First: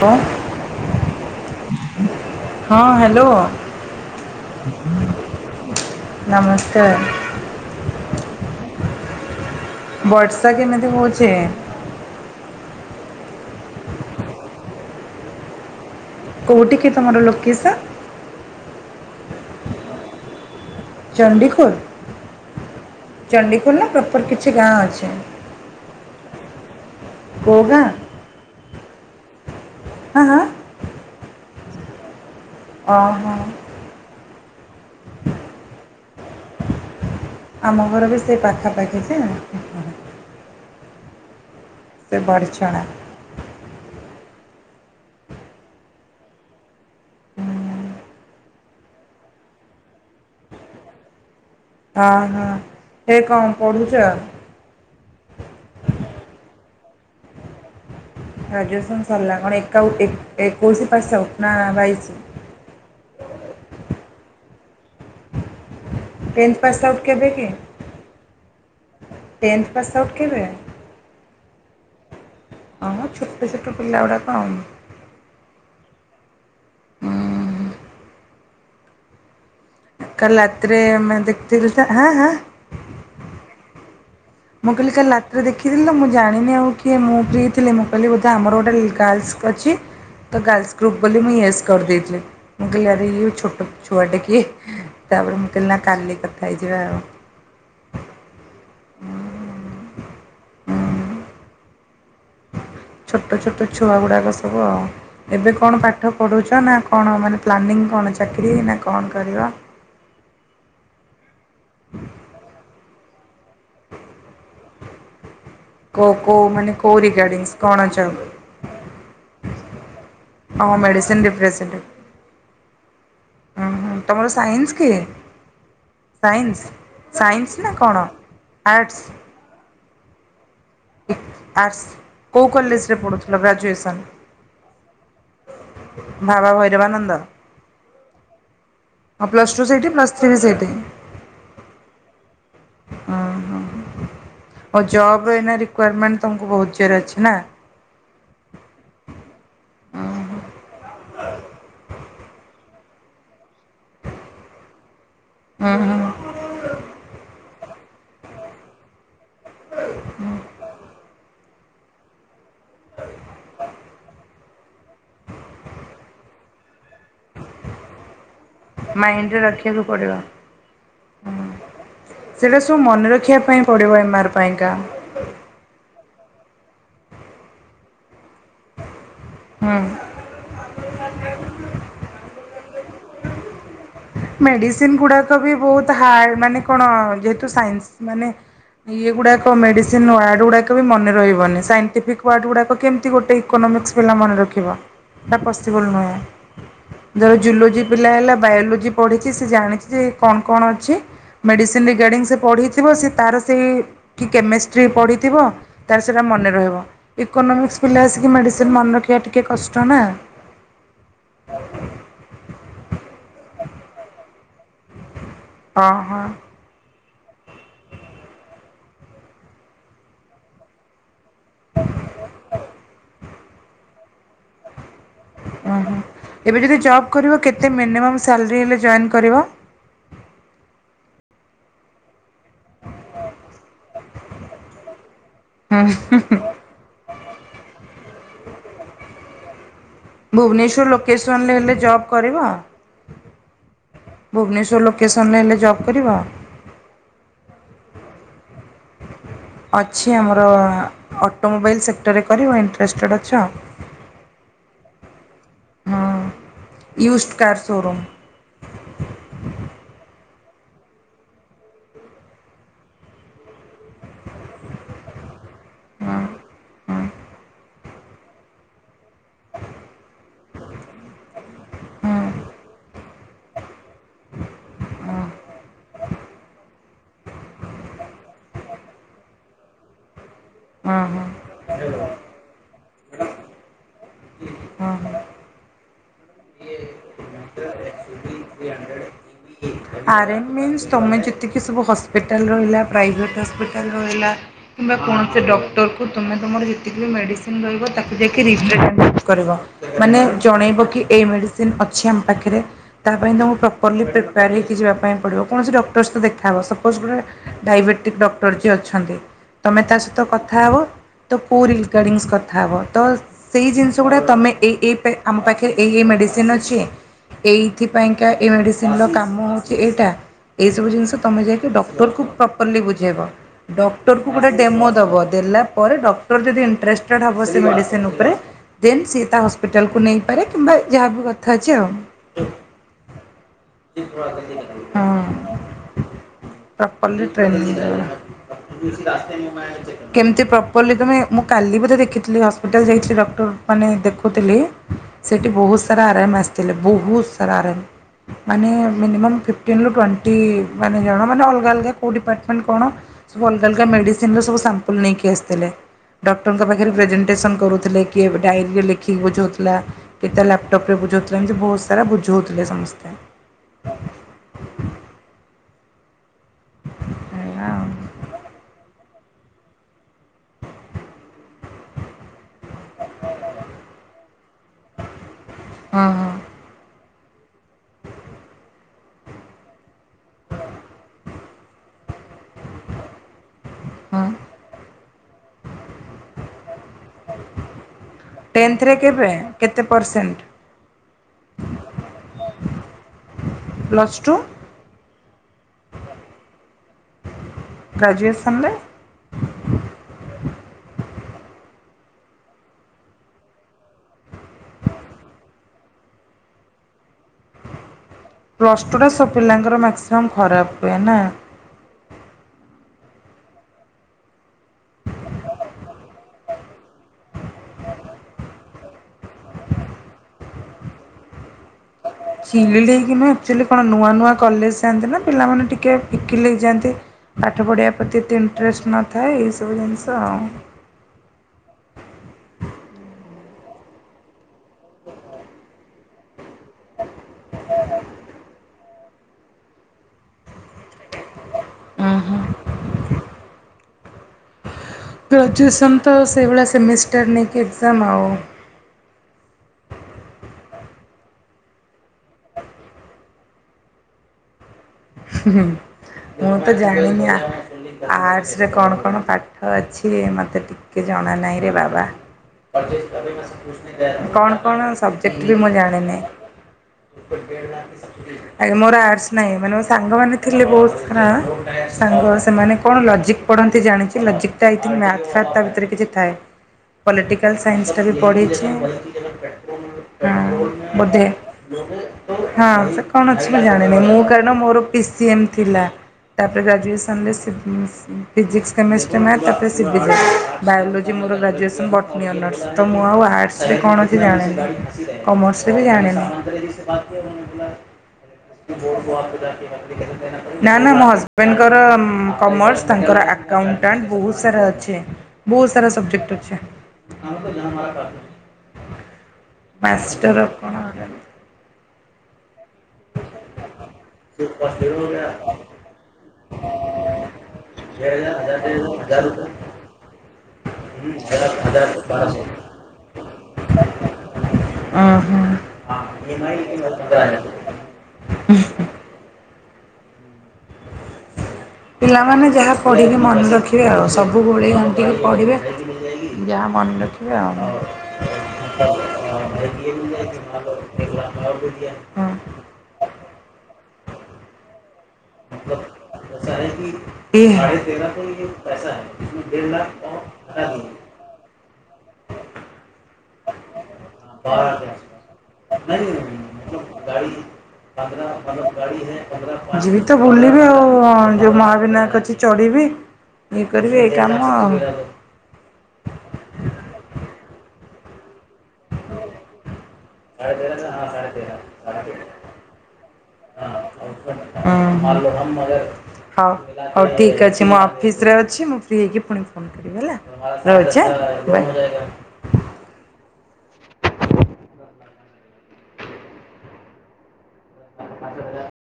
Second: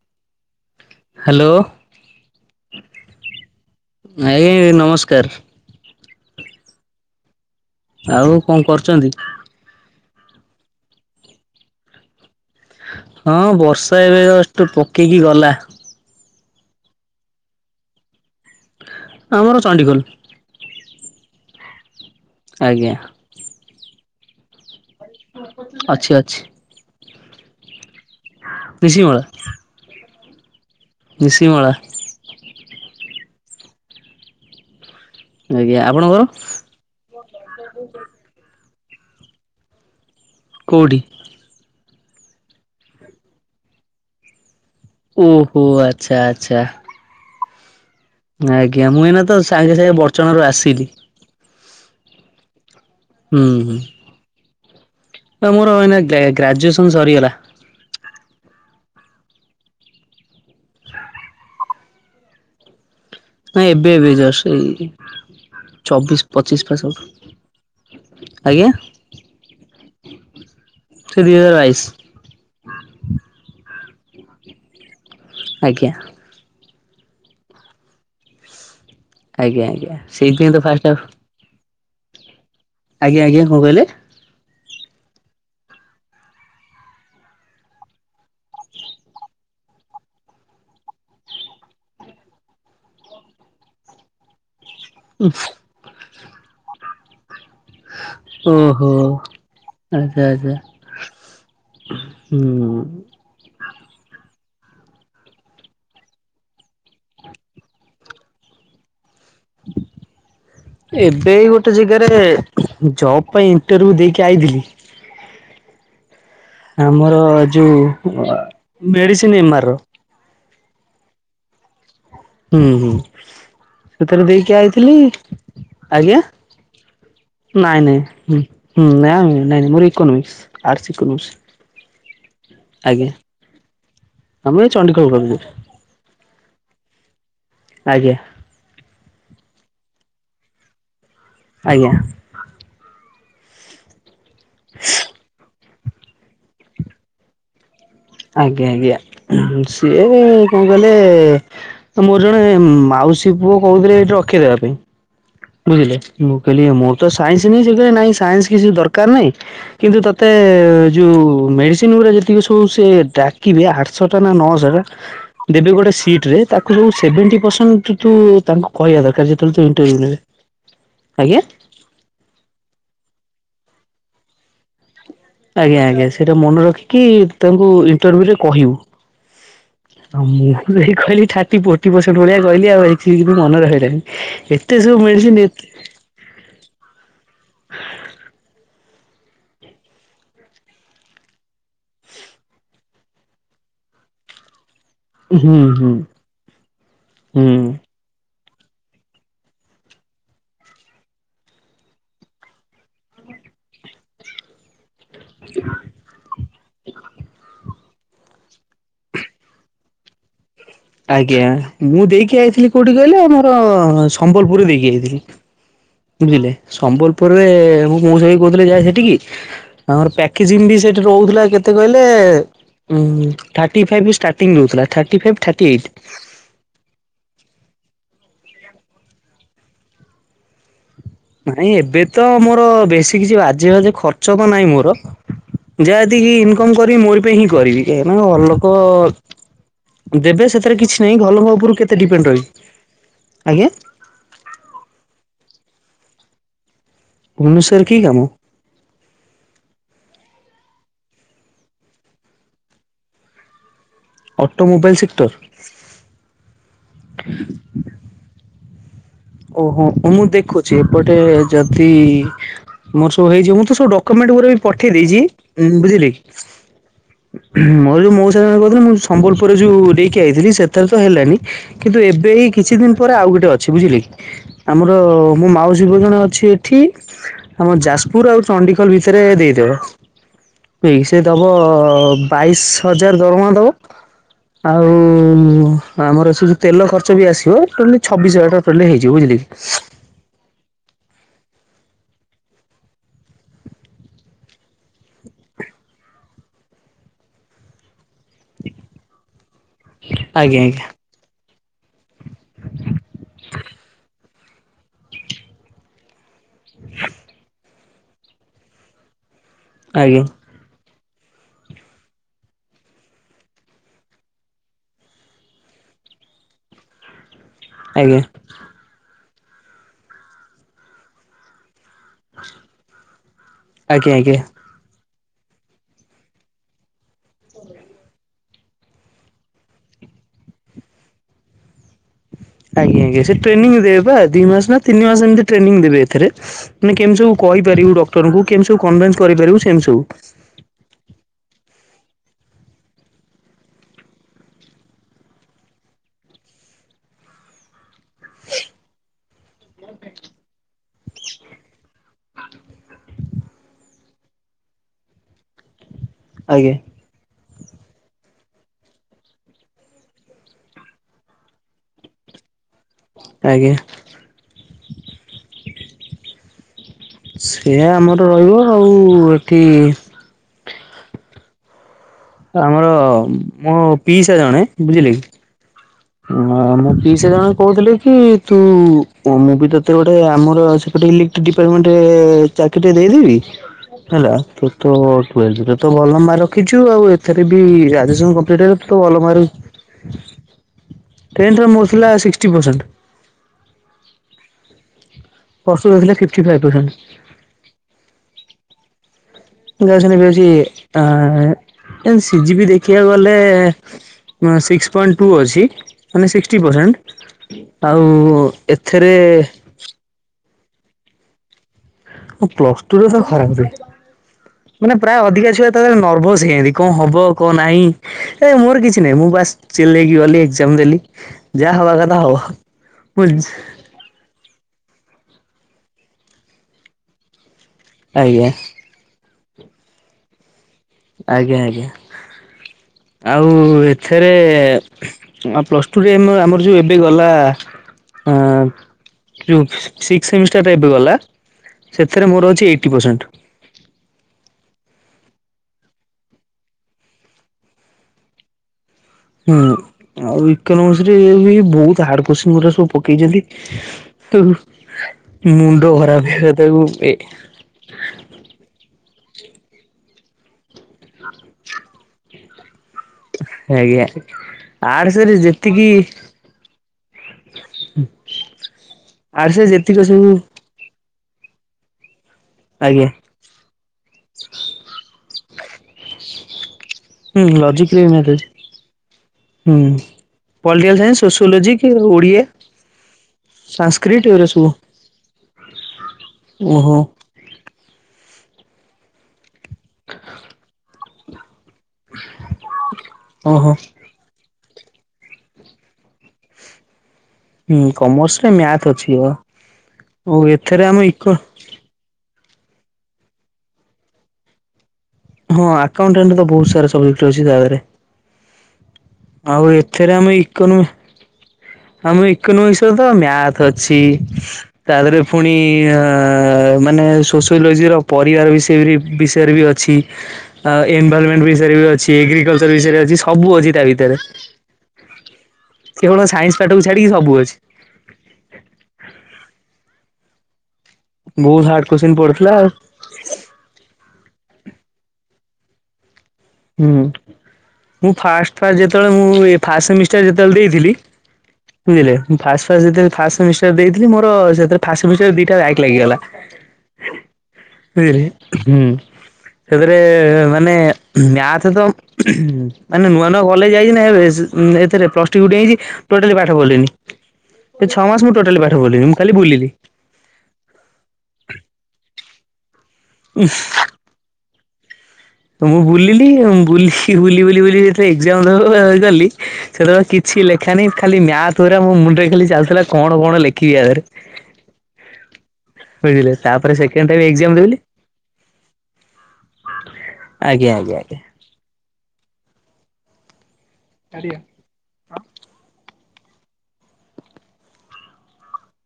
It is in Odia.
ହ ହ୍ୟାଲୋ ହଁ ହାଲୋ ଆଜ୍ଞା ନମସ୍କାର। ନମସ୍କାର ଆଉ କଣ କରୁଛନ୍ତି ବର୍ଷା କେମିତି ହଉଛି ହଁ ବର୍ଷା ଏବେ ଜଷ୍ଟ ପକେଇକି ଗଲା କୋଉଠି କି ତମର ଲୋକେସନ୍ ଆମର ଚଣ୍ଡିଖୋଲ ଚଣ୍ଡିଖୋଲ ଆଜ୍ଞା ଚଣ୍ଡିଖୋଲ ନା ପ୍ରପର କିଛି ଗାଁ ଅଛି ଅଛି ଅଛି କୋଉ ଗାଁ କୃଷିମଳା ହାଁ ହାଁ କୃଷିମଳା ଓହୋ ଆଜ୍ଞା ଆପଣଙ୍କର ଆମ ଘର ବି ସେଇ ପାଖାପାଖି ଯେ କୋଉଠି ସେ ବଡ଼ଚଣା ଓହୋ ଆଚ୍ଛା ଆଚ୍ଛା ହୁଁ ଆଜ୍ଞା ମୁଁ ଏଇନା ତ ସାଙ୍ଗେ ସାଙ୍ଗେ ବଡ଼ଚଣାରୁ ଆସିଲି ହଁ ହଁ ହେ କଣ ପଢୁଛ ତ ମୋର ଏଇନା ଗ୍ରା ଗ୍ରାଜୁଏସନ ସରିଗଲା ଗ୍ରାଜୁଏସନ୍ ସରିଲା ଏକା ଏକୋଇଶି ପାସ୍ ଆଉଟ ନା ବାଇଶ ନା ନା ଏବେ ଏବେ ଜଷ୍ଟ ଏଇ ଚବିଶ ଟେନ୍ଥ ପଚିଶ ପାସ୍ ଆଉଟ୍ ପାର୍ଶକ ଆଜ୍ଞା ଟେନ୍ ପାସ୍ ଆଉଟ୍ କେବେ ସେ ଦିଇ ହଜାର ବାଇଶ ଓ ହୋ ଛୋଟ ଛୋଟ ପିଲ ଗୁଡ଼ାକ ଆଜ୍ଞା। ହୁଁ। ଆଜ୍ଞା ଆଜ୍ଞା ସେଇଥିପାଇଁ ତ ଫାଷ୍ଟ ଅଫ୍ ତିରିଶି ଟା ହାଁ ହାଁ। ଆଜ୍ଞା ଆଜ୍ଞା କ କହିଲେ? ମୁଁ କହିଲି କାଲି ରାତିରେ ଦେଖିଥିଲି ତ ମୁଁ ଜାଣିନି ଆଉ କିଏ ମୁଁ ଫ୍ରି ଥିଲି ମୁଁ କହିଲି ବୋଧେ ଆମର ଗଟେ ଗାର୍ଲସ। ଅଛି। ତ ଗାର୍ଲସ୍ ଗ୍ରୁପ୍ ବୋଲି ମୁଁ ୟସ୍ କରିଦେଇଥିଲି ମୁଁ କହିଲି ଆରେ ଇଏ ଛୋଟ ଛୁଆଟା କିଏ? ତାପରେ ମୁଁ କହିଲି ନା କାଲି କଥା ହେଇଯିବ ଆଉ। ଓହୋ ଆଚ୍ଛା ଆଚ୍ଛା। ହୁଁ। ଛୋଟ ଛୋଟ ଛୁଆ ଗୁଡ଼ାକ ସବୁ ଆଉ। ଏବେ କଣ ପାଠ ପଢୁଛ ନା କଣ ମାନେ ପ୍ଲାନିଂ କଣ ଚାକିରି ନା କଣ କରିବା? ଏବେ ଗୋଟେ ଜାଗାରେ ଜବ୍ ପାଇଁ ଇଣ୍ଟର ଭ୍ୟୁ ଦେଇକି ଆଇଥିଲି। କୋ କୋ ମାନେ କୋଉ ଆମର ରିଗାର୍ଡିଙ୍ଗସ୍ ଯୁ କଣ ଅଛି ଆ ମେଡିସିନ ଏମ ଆର ର। ଅ ମେଡିସିନି ଡିପ୍ରେସେଟେଡ୍। ହୁଁ ହୁଁ ସେଥିରେ ତମର ଦେଇକି ସାଇନ୍ସ ଆଇଥିଲି। କି? ଆଜ୍ଞା ସାଇନ୍ସ ସାଇନ୍ସ ନା ନାଇଁ ନାଇଁ କଣ? ହୁଁ ହୁଁ ଆର୍ଟସ୍ ନା ନାଇଁ ନାଇଁ ମୋର ଇକୋନମିକ୍ସ। RC economics. ଆସ୍ କେଉଁ କଲେଜରେ ଆଜ୍ଞା ପଢ଼ୁଥୁଲ ଗ୍ରାଜୁଏସନ୍? ଆମର ଏଇ ଚଣ୍ଡିଖୋଲ କଲେଜରେ ବାବା ଭୈରବା ଆନନ୍ଦ। ଆଜ୍ଞା। ହଁ ପ୍ଲସ୍ ଟୁ ସେଇଠି ପ୍ଲସ୍ ଥ୍ରୀ ବି ସେଇଠି। ଆଜ୍ଞା। ହୋ। ଓ ଜବ୍ ଏଇନା ରିକ୍ୱାରମେଣ୍ଟ ତମକୁ ବହୁତ୍ ଜୋରେ ଅଛି ନା। ଆଜ୍ଞା ଆଜ୍ଞା ସିଏ କ କହିଲେ ମୋର ଜଣେ ମାଉସୀ ପୁଅ କହୁଥିଲେ ଏଇଠି ରଖିଦେବା ପାଇଁ। ହୁଁ ବୁଝିଲେ ହୁଁ ମୁଁ କହିଲି ମୋର ତ ସାଇନ୍ସି ନେଇଛି ନାଇଁ କଲେ ସାଇନ୍ସି କିଛି ଦରକାର ନାହିଁ। କିନ୍ତୁ ତତେ ଯୋଉ ମେଡିସିନ୍ ଗୁରା ଯେତିକି ସବୁ ସେ ଡାକିବେ ଆ ଶଡନା ନଅହଜାର ଟା ଦେବେ ଗୋଟେ ସିଟ୍ ରେ ତାକୁ ଯୋ ସେଭେଣ୍ଟି ପରସେଣ୍ଟ କିନ୍ତୁ ତାଙ୍କୁ କହିବା ଦରକାର ମାଇଣ୍ଡରେ ଯେତେବେଳେ ତୁ ରଖିବାକୁ ଇଣ୍ଟରଭ୍ୟୁ ପଡ଼ିବ। ନେବେ ଆଜ୍ଞା। ସେଇଟା ସବୁ ମନେ ରଖିବା ପାଇଁ ପଡ଼ିବ ଏମାର୍ ପାଇଁ କା। ଆଜ୍ଞା ଆଜ୍ଞା ସେଇଟା ମନେ ରଖିକି ତାଙ୍କୁ ଇଣ୍ଟରଭି୍ୟୁରେ କହିବୁ। ହୁଁ। ହଁ ମୁଁ ଏ କହିଲି ଥାର୍ଟି ଫୋର୍ଟି ପରସେଣ୍ଟ ଭଳିଆ କହିଲି ଆଉ ଏଇ କି ମନେ ରହେ ନାହିଁ। ମେଡ଼ିସିନ ଗୁଡ଼ାକ ବି ବହୁତ୍ ହାର୍ଡ଼ ମାନେ କଣ ଯେହେତୁ ସାଇନ୍ସ ମାନେ ଇଏ ଗୁଡାକ ମେଡିସିନ ୱାର୍ଡ ଗୁଡାକ ବି ମନେ ରହିବନି ସାଇଣ୍ଟିଫିକ୍ ୱାର୍ଡ ଗୁଡାକ କେମିତି ଗୋଟେ ଇକୋନୋମିକ୍ସ ପିଲା ମନେ ରଖିବ ତା ହୁଁ ପସିବୁଲ୍ ହୁଁ ନୁହଁ ଯା ହୁଁ। ଜୁଲୋଜି ପିଲା ହେଲା ବାୟୋଲୋଜି ପଢ଼ିଛି ସେ ଜାଣିଛି ଯେ କଣ କଣ ଅଛି? ମେଡିସିନ ରିଗାର୍ଡିଙ୍ଗ ସେ ପଢ଼ିଥିବ ସେ ତାର ସେଇ କି କେମିଷ୍ଟ୍ରି ପଢି ଥିବ ତାଲେ ସେଟା ମନେ ରହିବ ଇକୋନୋମିକ୍ସ ପିଲା ଆସିକି ମେଡ଼ିସିନ ମନେ ରଖିବା ଟିକେ କଷ୍ଟ ନା। ଆଜ୍ଞା ମୁଁ ଦେଇକି ଆଇଥିଲି କୋଉଠି କହିଲେ ମୋର ସମ୍ବଲପୁର ଦେଇକି [inaudible] ହଁ ହଁ ବୁଝିଲେ ସମ୍ବଲପୁରରେ ମୁଁ ମୋଉସା କହୁଥିଲି ଯାଏ ହେଠିକି। ଆମର ପ୍ୟାକେଜିଂ ବି ସେଠି ରହୁଥିଲା କେତେ କହିଲେ ଥାଟି ଫାଇପ୍ ଷ୍ଟାର୍ଟିଙ୍ଗ୍ ରହୁଥିଲା ଥାଟି ଫାଇପ୍ ଓହୋ ଏବେ ଯଦି ଜବ୍ କରିବ କେତେ ମିନିମମ୍ ସାଲରୀ ହେଲେ ଜଏନ୍ କରିବ? ନାଇଁ ଏବେ ତ ମୋର ବେଶୀ କିଛି ବାଜେ ବାଜେ ଖର୍ଚ୍ଚ ତ ନାହିଁ ମୋର ଯାହା ଯେତିକି ଇନକମ୍ କରିବି ମୋରି ପାଇଁ ହିଁ କରିବି କାହିଁକିନା ଅ- ଲୋକ ଦେବେ ସେଥିରେ ଭୁବନେଶ୍ୱର କିଛି ନାହିଁ ଲୋକେସନରେ ଘରଲୋକଙ୍କ ହେଲେ ଉପରୁ କେତେ ଜବ୍ ଡିପେଣ୍ଡ କରିବ? ରହିବି-ଆଜ୍ଞା। ଭୁବନେଶ୍ୱର୍ ଲୋକେସନ୍ ହେଲେ ଜବ୍ କରିବ? ଭୁବନେଶ୍ଵର ରେ କି କାମ? ଅଛି ଆମର ଅଟୋମୋବାଇଲ୍ ସେକ୍ଟର୍ ରେ କରିବ ଇଣ୍ଟେର୍ଷ୍ଟେଡ୍ ଅଛ? Automobile sector. ହଁ ୟୁଷ୍ଟ କାର୍ ଶୋରୁମ୍। ଓହୋ ମୁଁ ଦେଖୁଚି ଏପଟେ ଯଦି ମୋର ସବୁହେଇଯିବ ମୁଁ ତ ସବୁ ଡକ୍ୟୁମେଣ୍ଟ ଗୁରା ବି ପଠେଇ ଦେଇଚି ହୁଁ ବୁଝିଲେ ମୋର ବି [unintelligible] ମୁଁ ସମ୍ବଲପୁରରେ ଯଉ ଦେଇକି ଆଇଥିଲି ସେଥିରେ ତ ହେଲାନି କିନ୍ତୁ ହଁ ଏବେ ଏଇ କିଛି ଦିନ ପରେ ଆଉ ଗୋଟେ ଅଛି ବୁଝିଲେ। ଆମର ମୋ ହଁ ମାଉସି ପୁଅ ଜଣେ ଅଛି ଏଠି ଆମ ଯାଜପୁର୍ ଆଉ ଚଣ୍ଡିଖୋଲ୍ ଭିତରେ ଦେଇଦେବ। ଏଇ ସେ ହଁ ଦବ ବାଇଶ୍ ହଜାର୍ ଦରମା ଦବ ଆଉ ହଁ ହଁ। ଆମର [unintelligible] ତେଲ ଖର୍ଚ୍ଚ ବି ଆସିବ ଟୋଟାଲି ଛବିଶ୍ ହଜାର [unintelligible] ହେଇଯିବ। ଯି-ବୁଝିଲେ କି। ଆରେ ମିନ୍ସ୍ ତମେ ଯେତିକି ସବୁ ହସ୍ପିଟାଲ୍ ରହିଲା ପ୍ରାଇଭେଟ୍ ହସ୍ପିଟାଲ୍ ରହିଲା କିମ୍ବା କୌଣସି ଡକ୍ଟର କୁ ତମେ ତମର ଯେତିକି ବି ମେଡିସିନ୍ ରହିବ ତାକୁ ଦେଖିଦେଇଚି [unintelligible] ମାନେ ଆଜ୍ଞା ଜଣେଇବ କି ଏଇ ମେଡ଼ିସିନ୍ ଅଛି ଆମ ପାଖେରେ ତା ପାଇଁ ତମକୁ ପ୍ରପର୍ଲି ପ୍ରିପେୟାର୍ ହେଇକି ଯିବା ପାଇଁ ପଡ଼ିବ କୌଣସି ଡ ଡକ୍ଟର ସହିତ ଦେଖାହେବ ସପୋଜ୍ ଗୋଟେ ଡାଇବେଟିକ୍ ଡକ୍ଟର ଯିଏ ଅଛନ୍ତି ତମେ ତା ଆଜ୍ଞା ସହିତ ଆଜ୍ଞା କଥ୍ କଥା ହବ ତ ପୁ- ରିକାର୍ଡିଙ୍ଗସ୍ କଥା ହବ ତ ସେଇ ଜିନିଷ ଗୁଡ଼ା ତମେ ଏଇ ଏଇ ଆମ ପାଖେ ଏଇ ଏଇ ମେଡ଼ିସିନ୍ ଅଛି ଆଜ୍ଞା ଏଇଥିପାଇଁକା ଏ ମେଡିସିନ୍ ର କାମ ହଉ ଯେ ଏଇଟା ଏଇସବୁ ଜିନିଷ ତମେ ଯାଇକି ଡକ୍ଟରକୁ ପ୍ରପର୍ଲି ବୁଝେଇବ ଆଜ୍ଞା ଡକ୍ଟର୍ କୁ ଆଜ୍ଞା ଗୋଟେ ଡେମୋ ଦବ ଦେଲା ପରେ ଡକ୍ଟର୍ ଯଦି ଇଣ୍ଟେର୍ଷ୍ଟେଡ୍ ହବ ସେ ମେଡ଼ିସିନ୍ ଉପରେ ଦେନ୍ ସିଏ ତା ହସ୍ପିଟାଲକୁ ନେଇପାରେ କିମ୍ବା ଯାହାବି କଥା ଅଛି ଆଉ। ଆଜ୍ଞା ଆଜ୍ଞା ସେ ଟ୍ରେନିଂ ଦେବେ ପା ଡିଉ ଦି ମାସେ ନା ତିନି ମାସେ ଏମିତି ହଁ। ଟ୍ରେନିଙ୍ଗ୍ ଦେବେ ଏଥେରେ ମାନେ କେମିତି ପ୍ରପର୍ଲି ସବୁ ଟ୍ରେନିଂ କହିପାରିବୁ ଡକ୍ଟରଙ୍କୁ [unintelligible] କେମିତି ପ୍ର ପଲି ତମେ ମୁଁ କାଲି ବୋଧେ ଦେଖିଥିଲି ହସ୍ପିଟାଲ ଯାଇଥିଲି ଡକ୍ଟର ମାନେ ଦେଖୁଥିଲି ସେଇଠି ବହୁତ୍ ସାରା ଆରାଏମ୍ ଆସିଥିଲେ ବହୁତ ସାରା ଆରାଏମ୍ ମାନେ ମିନିମମ୍ କିନ୍ତୁ ଟ୍ୱେଣ୍ଟି ମାନେ ଜଣ ମାନେ ଅଲଗା ଅଲଗା କଉ ଡିପାର୍ଟମେଣ୍ଟ୍ କଣ ସବୁ ଅଲଗା ଅଲଗା ମେଡ଼ିସିନ୍ ର ସବୁ ସାମ୍ପଲ୍ ନେଇକି ଆସିଥିଲେ। ଡକ୍ଟରଙ୍କ ଆଜ୍ଞା। ପାଖେରେ ପ୍ରେଜେଣ୍ଟେସନ୍ କରୁଥିଲେ କିଏ ଡାଏରୀରେ ଲେଖିକି ବୁଝଉଥିଲା। କିଏ ତା ଲ୍ୟାପଟପ୍ ରେ ବୁଝଉଥିଲେ ଏମିତି ବହୁତ ସାରା ବୁଝଉଥିଲେ ସମସ୍ତେ ଆଜ୍ଞା। ହେଲା ସିଏ ଆଉ ଆମର ରହିବ ଆଉ ଏଠି ଆମର ମୋ ପିଇସା ଜଣେ ବୁଝିଲେ କି ହଁ। ହଁ। ମୋ ପିସା ଜଣେ କହୁଥିଲେ କି ତୁ ମୁଁ ବି ତତେ ଗୋଟେ ଆମର ସେପଟେ ଇଲେ ଡିପାର୍ମେଣ୍ଟରେ ଚାକିରି ଟେ ଦେଇଦେବି ହଁ। ହେଲା ତୁ ତ [unintelligible] ତ ଭଲ ମାର୍କ ରଖିଚୁ ଆଉ ଏଥିରେ ବି ରାଜେଶଙ୍କ ସେଟାରେ ଟେନ୍ଥରେ ତ ଭଲ କେବେ ମାର୍କ ରଖ କେତେ ପରସେଣ୍ଟ? ଟେନ୍ଥ ରେ ମୋ ଥିଲା sixty percent. Plus two? Plus two ରେ ଥିଲା ଫିପିଟି ଫାଇବ୍ ପରସେଣ୍ଟ। ଗ୍ରାଜୁଏସନ୍ ରେ? ଗାଜୁଏସନ୍ ବି ଅଛି ଆଁ ସିଝିବି ଦେଖିବାକୁ ଗଲେ ମାନେ ସିକ୍ସ ପଏଣ୍ଟ ଟୁ ଅଛି ମାନେ ଶିକ୍ଷ୍ଟି ପରସେଣ୍ଟ ଆଉ ପ୍ଲଷ୍ଟ ଟୁ ଟା ଏଥିରେ ସବୁ ପିଲାଙ୍କର ମା୍ୟାକ୍ସିମମ୍ ଖରାପ ହୁଏ ନା। ହଁ ପ୍ଲସ୍ ଟୁ ରେ ତ ଖରାପ ହୁଏ। ମାନେ ପ୍ରାୟ ଅଧିକା ଛୁଆ ତାଦେହେରେ ନର୍ଭସ୍ ହେଇଜାନ୍ତି କଣ ହବ କଣ ନାହିଁ। ଏ ମୋର କିଛି ନାହିଁ ମୁଁ ବାସ୍ ଚିଲ୍ଲୀ ଲେଇକି ଗଲି ଏକ୍ଜାମ ଦେଲି। ଯାହା ହବା କଥା ହବ ଚିଲିଡ୍ ହେଇକି ବୁଝ ନୁହେଁ ଆକ୍ଚୁଆଲି କଣ ନୂଆ ନୂଆ କଲେଜ ଯାଆନ୍ତି ନା ପିଲାମାନେ ଟିକେ ଫିକିଲ୍ ଲାଗଯାଆନ୍ତି। ପାଠ ପଢ଼ିବା ପ୍ରତି ଏତେ ଆଜ୍ଞା ଇଣ୍ଟରେଷ୍ଟ ନଥାଏ ଏଇସବୁ ଜିନିଷ ଆଉ। ଆଜ୍ଞା ଆଜ୍ଞା ଆଉ ଏଥେରେ ଆଁ ପ୍ଲସ୍ ଟୁରେ ମ୍ ଆମର ଯୋଉ ଏବେ ଗଲା ଆଁ ଯୋଉ ସିକ୍ସ ସେମିଷ୍ଟାର୍ ଏବେ ଗଲା ସେଥିରେ ମୋର ଅଛି ଏଇଟି ପରସେଣ୍ଟ। ଗ୍ରାଜୁଏସନ୍ ତ ସେଇଭଳିଆ ସେମିଷ୍ଟର୍ ନେଇକି ଏକ୍ଜମ୍ ଆଉ। ହୁଁ। ଆଉ ଇକୋନୋମିକସ୍ ରେ ବି ବହୁତ ହାର୍ଡ କୋସ୍ଚୀନ ଗୁରା ସବୁ ପକେଇଚନ୍ତି। ମୁଣ୍ଡ ଖରାପ ହେ ତାକୁ ଏ ଆର୍ଟସ୍ ରେ କଣ କଣ ପାଠ ଅଛି ମୋତେ ଟିକେ ଜଣା ନାହିଁରେ ବାବା। ଆଜ୍ଞା। କଣ କଣ ଆର୍ଟସରେ ସବଜେକ୍ଟ ବି ମୁଁ ଯେତିକି ଜାଣିନି। ଆରେ ମୋର ଆର୍ଟସ୍ ନାହିଁ ଆର୍ଟସରେ ମାନେ ମୋ ସା ଯେତିକି ସବୁ ସାଙ୍ଗମାନେ ଥିଲେ ବହୁତ ସାରା ସାଙ୍ଗ ସେମାନେ କଣ ଆଜ୍ଞା ଲଜିକ୍ ପଢନ୍ତି ଜାଣିଚି ଲଜିକ୍ ଟା ଆଇ ଥିନଂ ମ୍ୟାଥ୍ ହା ତା ଭିତରେ କିଛି ଥାଏ। ହୁଁ ପଲିଟିକାଲ୍ ସାଇନ୍ସ ଲଜିକରେ ଟା ବି ମ୍ୟାଥ ଅଛି ପଢିଚି ହୁଁ। ହଁ। ପଲିଟିକାଲ ସାଇନ୍ସ, ବୋଧେ ସୋସିଓଲୋଜି, ଓଡ଼ିଆ, ହଁ ସେ କଣ ଅଛି ମୁଁ ଜାଣିନି ମୁଁ ସାଂସ୍କ୍ରିଟ ଏଗୁରା କାରଣ ସବୁ ମୋର ପି ସିଏମ୍ ଥିଲା ତାପରେ ଓହୋ ଗ୍ରାଜୁଏସନ୍ ରେ ସି ସି ଫିଜିକ୍ସ କେମିଷ୍ଟ୍ରି ମ୍ୟାଥ୍ ତାପରେ ସିବିଜି ବାୟୋଲୋଜି ମୋର ଗ୍ରାଜୁଏସନ୍ ବଟନୀ ଅନର୍ସ ତ ମୁଁ ଆଉ ଓହୋ। ଆର୍ଟସରେ କଣ ଅଛି ଜାଣିନି କମର୍ସରେ ବି ଜାଣିନି। ହୁଁ କମର୍ସରେ ମ୍ୟାଥ ଅଛି ଥିବ। ନା ନା ମୋ ହଜବେଣ୍ଡ୍ ତାଙ୍କର କମର୍ସ ତାଙ୍କର ଆକାଉଣ୍ଟାଣ୍ଟ ବହୁତ ସାରା ଅଛି। ହଁ ବହୁତ ସାରା ସବଜେକ୍ଟ ଆକାଉଣ୍ଟାଣ୍ଟ ତ ଅଛି। ବହୁତ ସାରା ସବଜେକ୍ଟ ଅଛି ତା ଦେହରେ ଆଉ ଏଥିରେ ଆମେ ମାଷ୍ଟର କଣ ଇକୋନୋମି ଗୋଟେ। ଆମ ଇକୋନୋମିକ୍ସ ରେ ତ ମ୍ୟାଥ ଅଛି। ତା ଦେହରେ ପୁଣି ଅ ମାନେ ସୋସିଓଲୋଜି ର ପରିବାର ବିଷୟ ବିଷୟରେ ବି ଅ ଛି ଆଉ ଏନଭାଇରମେଣ୍ଟ ବିଷୟରେ ବି ଅଛି କଣ ଏଗ୍ରିକଲଚର୍ ବିଷୟରେ ଅଛି ସବୁ ଅଛି ତା ଭିତରେ। କେବଳ ସାଇନ୍ସ ପାଠକୁ ଛାଡିକି ସବୁ ଅଛି ଓହୋ। ବହୁତ ହାର୍ଡ କୋଶ୍ଚିନ୍ ପିଲାମାନେ ପଡୁଥିଲା ଆଉ ଯାହା ପଢ଼ିକି ମନେ ରଖିବେ ଆଉ, ସବୁ ଗୋଳେଇ ଘାଣ୍ଟିକି ପଢ଼ିବେ ଯାହା ମନେ ହୁଁ। ରଖିବେ ଆଉ। ମୁଁ ଫାଷ୍ଟ ଫାଷ୍ଟ ଯେତେବେଳେ ମୁଁ ଫାଷ୍ଟ ସେମିଷ୍ଟାର ହଁ। ଫାଷ୍ଟ-ଫାଷ୍ଟ [unintelligible] ଫାଷ୍ଟ ସେମିଷ୍ଟାର୍ ଦେଇଥିଲି ମୋର [unintelligible] ଫାଷ୍ଟ ସେମିଷ୍ଟାର୍ ରେ ଦିଟା ଵ୍ୟାକ୍ ଲାଗିଗଲା। ବୁଝିଲେ ହୁଁ ସେଥିରେ [inaudible] ମାନେ ମ୍ୟାଥେ ତ ମାନେ ନୂଆ-ନୂଆ କଲେଜ୍ ଯଇଚି ନା ଏବେ ଉଁ ଏଥେରେ [unintelligible] ହେଇଚି ଟୋଟାଲି ପାଠ ପଢିଲିନି। ସେ ଛଅ ମାସ୍ ମୁଁ ଟୋଟାଲି ପାଠ ପଢ଼ିଲିନି, ମୁଁ ଖାଲି ବୁଲିଲି। ଯିବି ତ ବୁଲିବି ଆଉ ଯୋଉ ମହାବିନାୟକ ଅଛି ଚଢିବି ଇଏ କରିବି ଏଇ କାମ ଆଉ। ମୁଁ ବୁଲିଲି ବୁଲି-ବୁଲି-ବୁଲି-ବୁଲି ଯେତେଳେ ଏକ୍ଜାମ୍ ଦବାକୁ ଗଲି ସେତଳେ କି କିଛି ଲେଖା ନାହିଁ ଖାଲି ମ୍ୟାଥ ଗୁରା ମୋ ମୁଣ୍ଡେରେ ଖାଲି ଚାଲିଥେଲା କଣ-କଣ ଲେଖିବି ଆଧେରେ। ଅ ହଁ ତାପରେ ହଉ-ହଉ ସେକେଣ୍ଡ ଟାଇମ ଠିକ୍ ଏକ୍ଜାମ ଅଛି, ଦେଲି ମୁଁ ଅ ଫିସରେ ଅଛି ମୁଁ ଫ୍ରି ହେଇକି ପୁଣି ଫୋନ୍ କରିବି ହେଲା, ଆଜ୍ଞା ଆଜ୍ଞା ରହୁଚି ଆଁ ଆଜ୍ଞା। ବାଏ। କାରିଆ। [inaudible]